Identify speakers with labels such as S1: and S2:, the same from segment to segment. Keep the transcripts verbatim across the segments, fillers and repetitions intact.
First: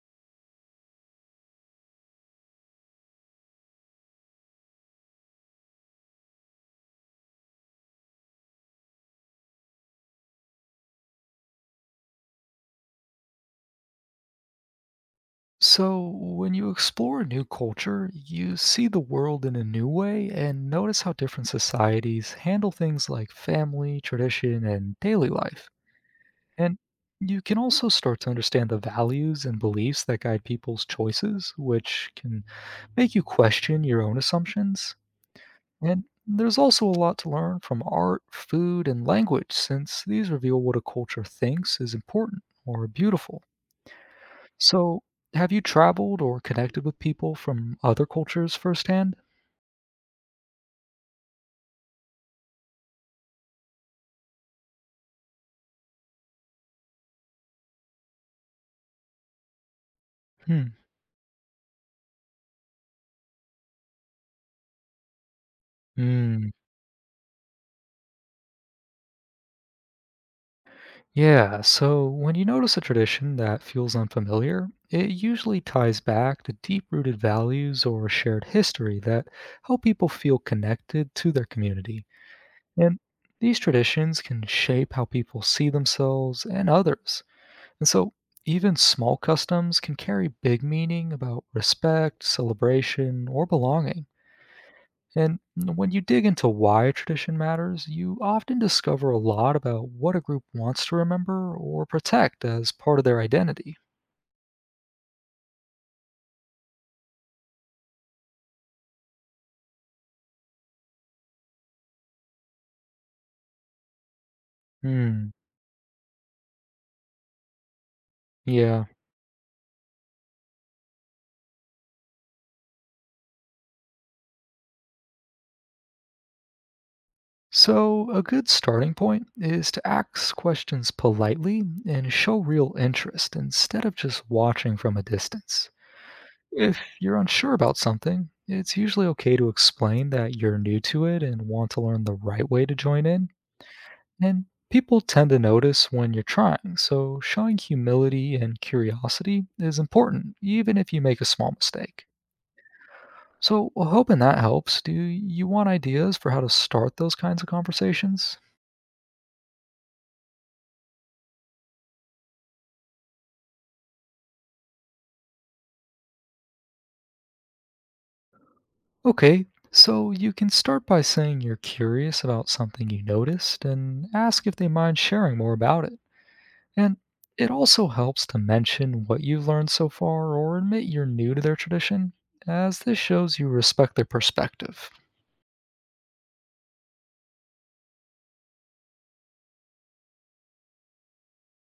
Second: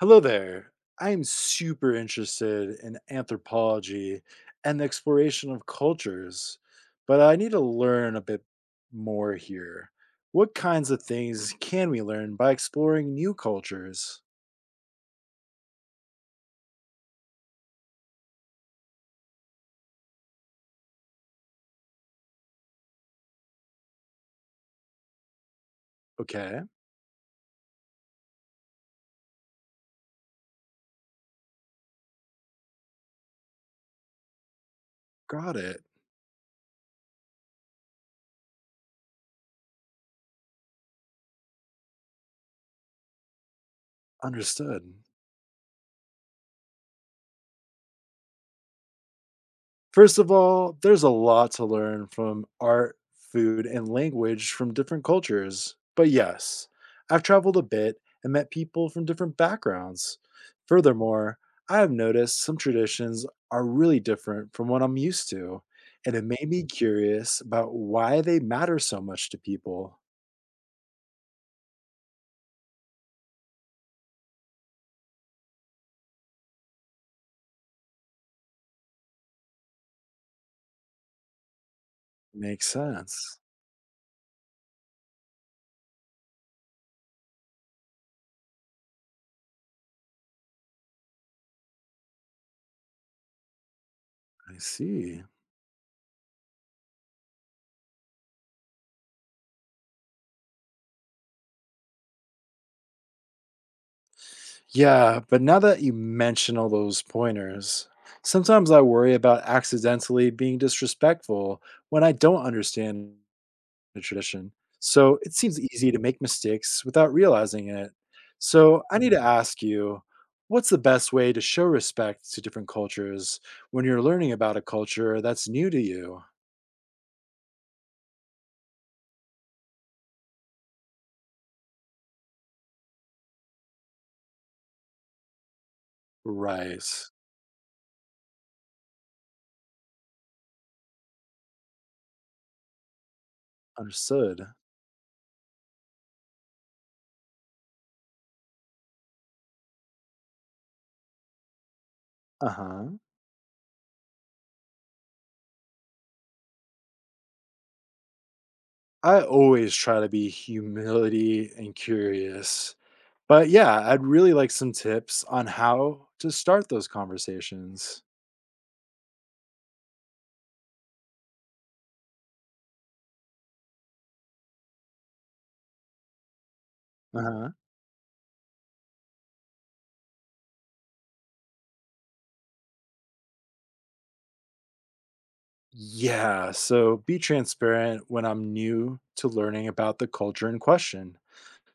S1: Hello there. I am super interested in anthropology and the exploration of cultures, but I need to learn a bit more here. What kinds of things can we learn by exploring new cultures?
S2: So, when you explore a new culture, you see the world in a new way and notice how different societies handle things like family, tradition, and daily life.
S1: Okay,
S2: And you can also start to understand the values and beliefs that guide people's choices, which can make you question your own assumptions.
S1: got it.
S2: And there's also a lot to learn from art, food, and language, since these reveal what a culture thinks is important or beautiful.
S1: Understood.
S2: So, have you traveled or connected with people from other cultures firsthand?
S1: First of all, there's a lot to learn from art, food, and language from different cultures. But yes, I've traveled a bit and met people from different backgrounds.
S2: Hmm.
S1: Furthermore, I have noticed some traditions are really different from what I'm used to, and it made
S2: Mm.
S1: me curious about why they matter so much to people.
S2: Yeah, so when you notice a tradition that feels unfamiliar, it usually ties back to deep-rooted values or a shared history that help people feel connected to their community.
S1: Makes
S2: And
S1: sense.
S2: these traditions can shape how people see themselves and others. And so even small customs can carry big meaning about respect, celebration, or belonging.
S1: I see.
S2: And when you dig into why a tradition matters, you often discover a lot about what a group wants to remember or protect as part of their identity.
S1: Yeah, but now that you mention all those pointers, sometimes I worry about accidentally being disrespectful when I don't understand the tradition. So
S2: Hmm,
S1: it seems easy to make mistakes without realizing it. So
S2: yeah.
S1: I need to ask you, what's the best way to show respect to different cultures when you're learning about a culture that's new to you?
S2: So, a good starting point is to ask questions politely and show real interest instead of just watching from a distance. If
S1: Right.
S2: you're unsure about something, it's usually okay to explain that you're new to it and want to learn the right way to join in. And
S1: Understood.
S2: people tend to notice when you're trying, so showing humility and curiosity is important, even if you make a small mistake.
S1: Uh huh.
S2: So, well, hoping that helps. Do you want ideas for how to start those kinds of conversations?
S1: I always try to be humility and curious. But yeah, I'd really like some tips on how to start those conversations.
S2: Okay, so you can start by saying you're curious about something you noticed and ask if they mind sharing more about it. And it
S1: Uh-huh.
S2: also helps to mention what you've learned so far or admit you're new to their tradition, as this shows you respect their perspective.
S1: Yeah, so be transparent when I'm new to learning about the culture in question.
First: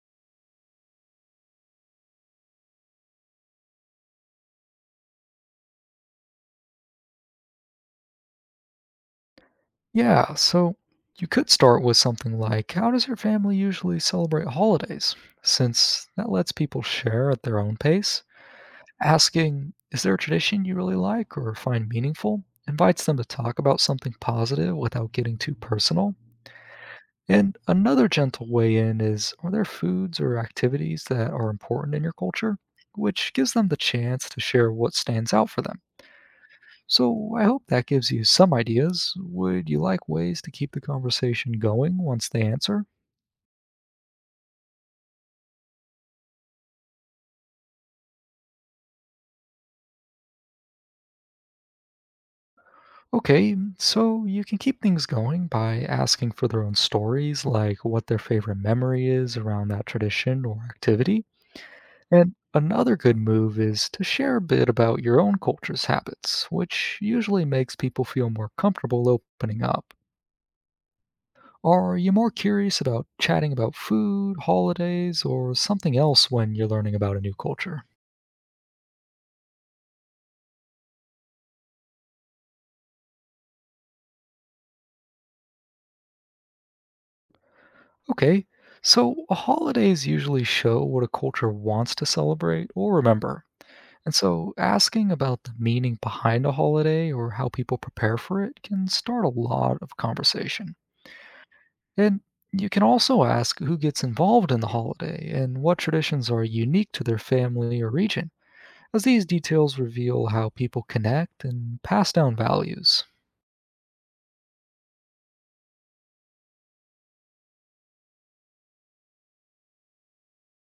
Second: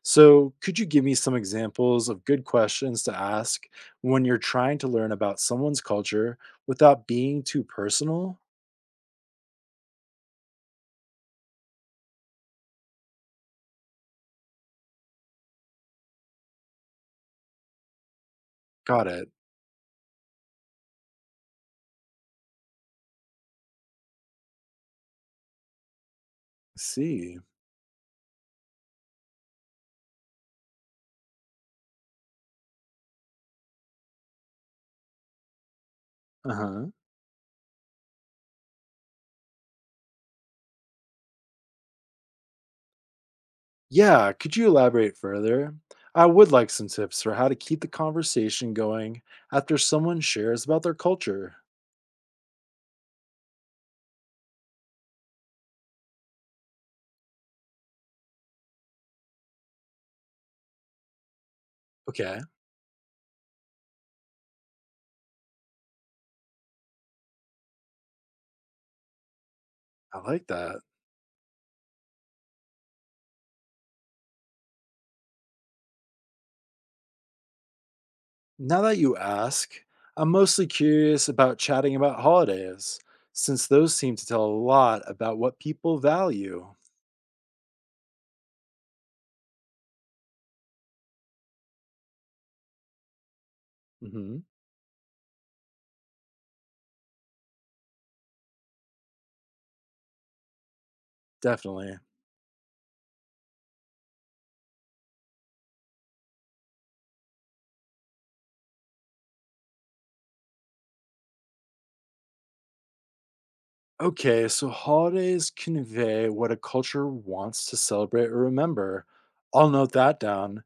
S1: So, could you give me some examples of good questions to ask when you're trying to learn about someone's culture without being too personal?
S2: Yeah, so you could start with something like, "How does your family usually celebrate holidays?" Since that lets people share at their own pace.
S1: Got it.
S2: Asking, "Is there a tradition you really like or find meaningful?" invites them to talk about something positive without getting too personal.
S1: See.
S2: And another gentle way in is, "Are there foods or activities that are important in your culture?" Which gives them the chance to share what stands out for them.
S1: Uh huh.
S2: So I hope that gives you some ideas. Would you like ways to keep the conversation going once they answer?
S1: Yeah, could you elaborate further? I would like some tips for how to keep the conversation going after someone shares about their culture.
S2: Okay, so you can keep things going by asking for their own stories, like what their favorite memory is around that tradition or activity. And
S1: Okay,
S2: another good move is to share a bit about your own culture's habits, which usually makes people feel more comfortable opening up.
S1: I like that.
S2: Are you more curious about chatting about food, holidays, or something else when you're learning about a new culture?
S1: Now that you ask, I'm mostly curious about chatting about holidays, since those seem to tell a lot about what people value.
S2: Okay, so holidays usually show what a culture wants to celebrate or remember. And
S1: Hmm.
S2: so asking about the meaning behind a holiday or how people prepare for it can start a lot of conversation.
S1: Definitely.
S2: And you can also ask who gets involved in the holiday and what traditions are unique to their family or region, as these details reveal how people connect and pass down values.
S1: Okay, so holidays convey what a culture wants to celebrate or remember. I'll note that down.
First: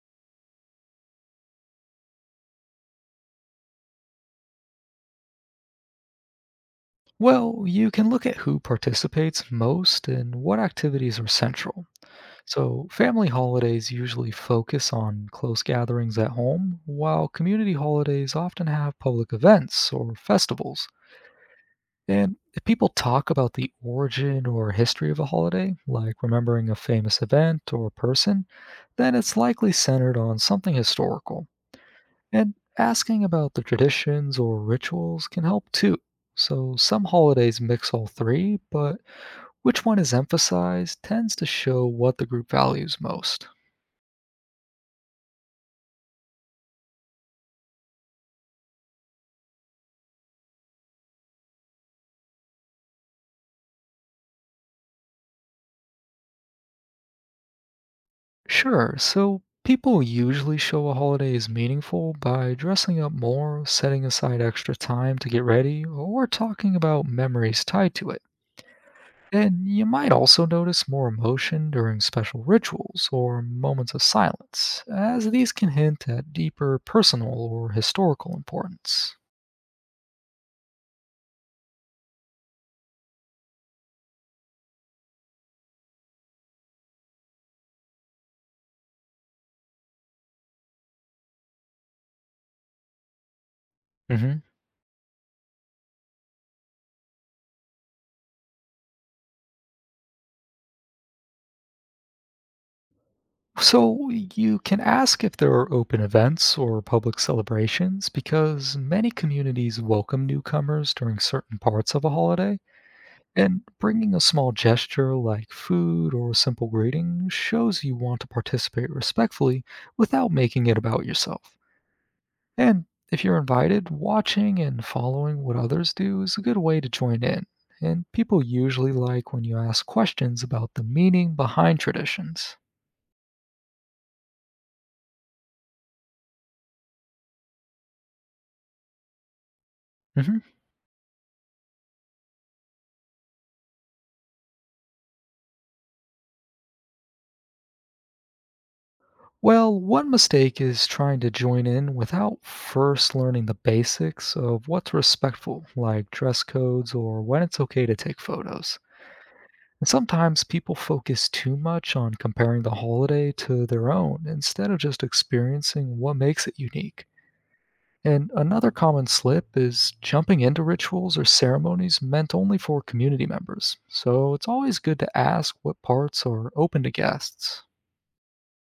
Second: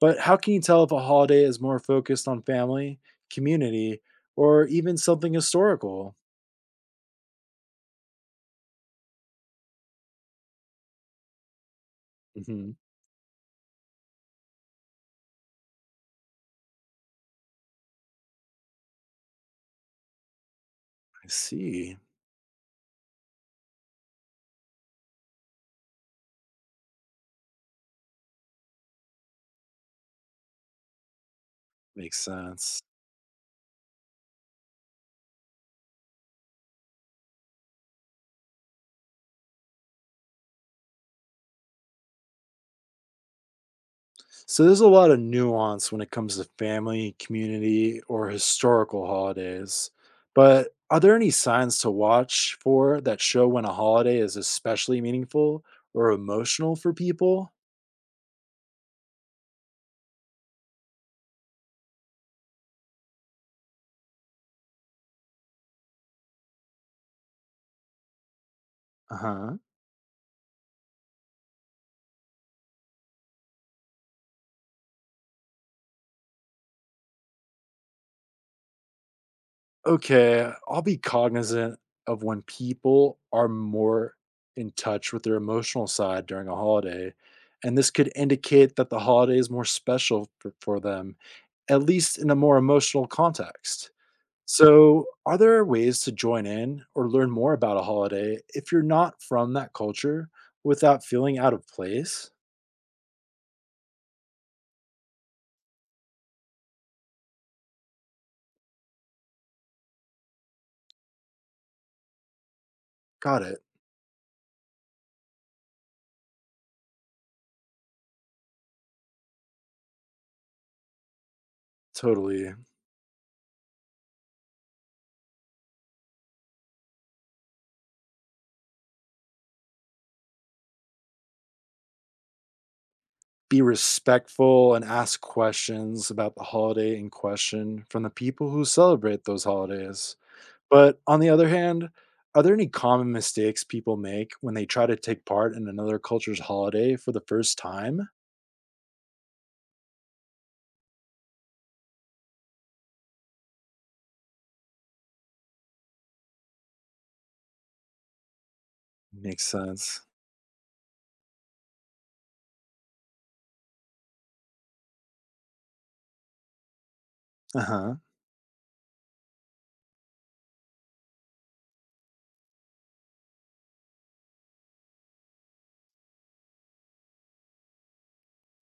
S1: But how can you tell if a holiday is more focused on family, community, or even something historical?
S2: Well, you can look at who participates most and what activities are central.
S1: Hmm.
S2: So, family holidays usually focus on close gatherings at home, while community holidays often have public events or festivals.
S1: I see.
S2: And if people talk about the origin or history of a holiday, like remembering a famous event or person, then it's likely centered on something historical.
S1: Makes
S2: And
S1: sense.
S2: asking about the traditions or rituals can help too. So, some holidays mix all three, but which one is emphasized tends to show what the group values most.
S1: So there's a lot of nuance when it comes to family, community, or historical holidays. But are there any signs to watch for that show when a holiday is especially meaningful or emotional for people?
S2: Sure. So people usually show a holiday is meaningful by dressing up more, setting aside extra time to get ready, or talking about memories tied to it.
S1: Uh huh.
S2: And you might also notice more emotion during special rituals or moments of silence, as these can hint at deeper personal or historical importance.
S1: Okay, I'll be cognizant of when people are more in touch with their emotional side during a holiday, and this could indicate that the holiday is more special for, for them, at least in a more emotional context.
S2: Hmm.
S1: So, are there ways to join in or learn more about a holiday if you're not from that culture without feeling out of place?
S2: So you can ask if there are open events or public celebrations because many communities welcome newcomers during certain parts of a holiday.
S1: Got it.
S2: And bringing a small gesture like food or a simple greeting shows you want to participate respectfully without making it about yourself.
S1: Totally.
S2: And if you're invited, watching and following what others do is a good way to join in. And people usually like when you ask questions about the meaning behind traditions.
S1: Be respectful and ask questions about the holiday in question from the people who celebrate those holidays.
S2: Mhm.
S1: But on the other hand, are there any common mistakes people make when they try to take part in another culture's holiday for the first time?
S2: Well, one mistake is trying to join in without first learning the basics of what's respectful, like dress codes or when it's okay to take photos.
S1: Makes
S2: And
S1: sense.
S2: sometimes people focus too much on comparing the holiday to their own instead of just experiencing what makes it unique.
S1: Uh huh.
S2: And another common slip is jumping into rituals or ceremonies meant only for community members. So it's always good to ask what parts are open to guests.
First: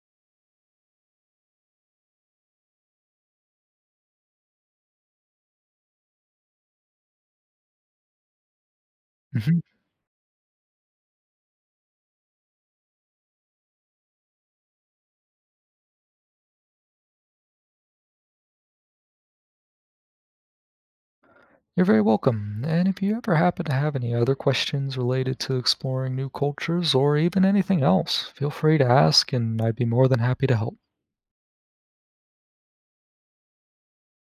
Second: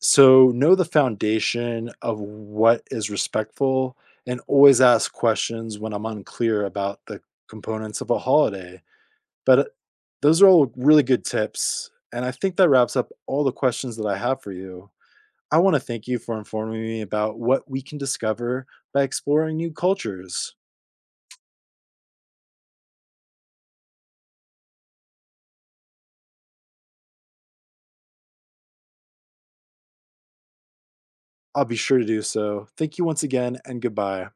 S1: So, know the foundation of what is respectful and always ask questions when I'm unclear about the components of a holiday.
S2: Mhm.
S1: But uh, those are all really good tips, and I think that wraps up all the questions that I have for you. I want to thank you for informing me about what we can discover by exploring new cultures.
S2: You're very welcome. And if you ever happen to have any other questions related to exploring new cultures or even anything else, feel free to ask and I'd be more than happy to help.
S1: I'll be sure to do so. Thank you once again, and goodbye.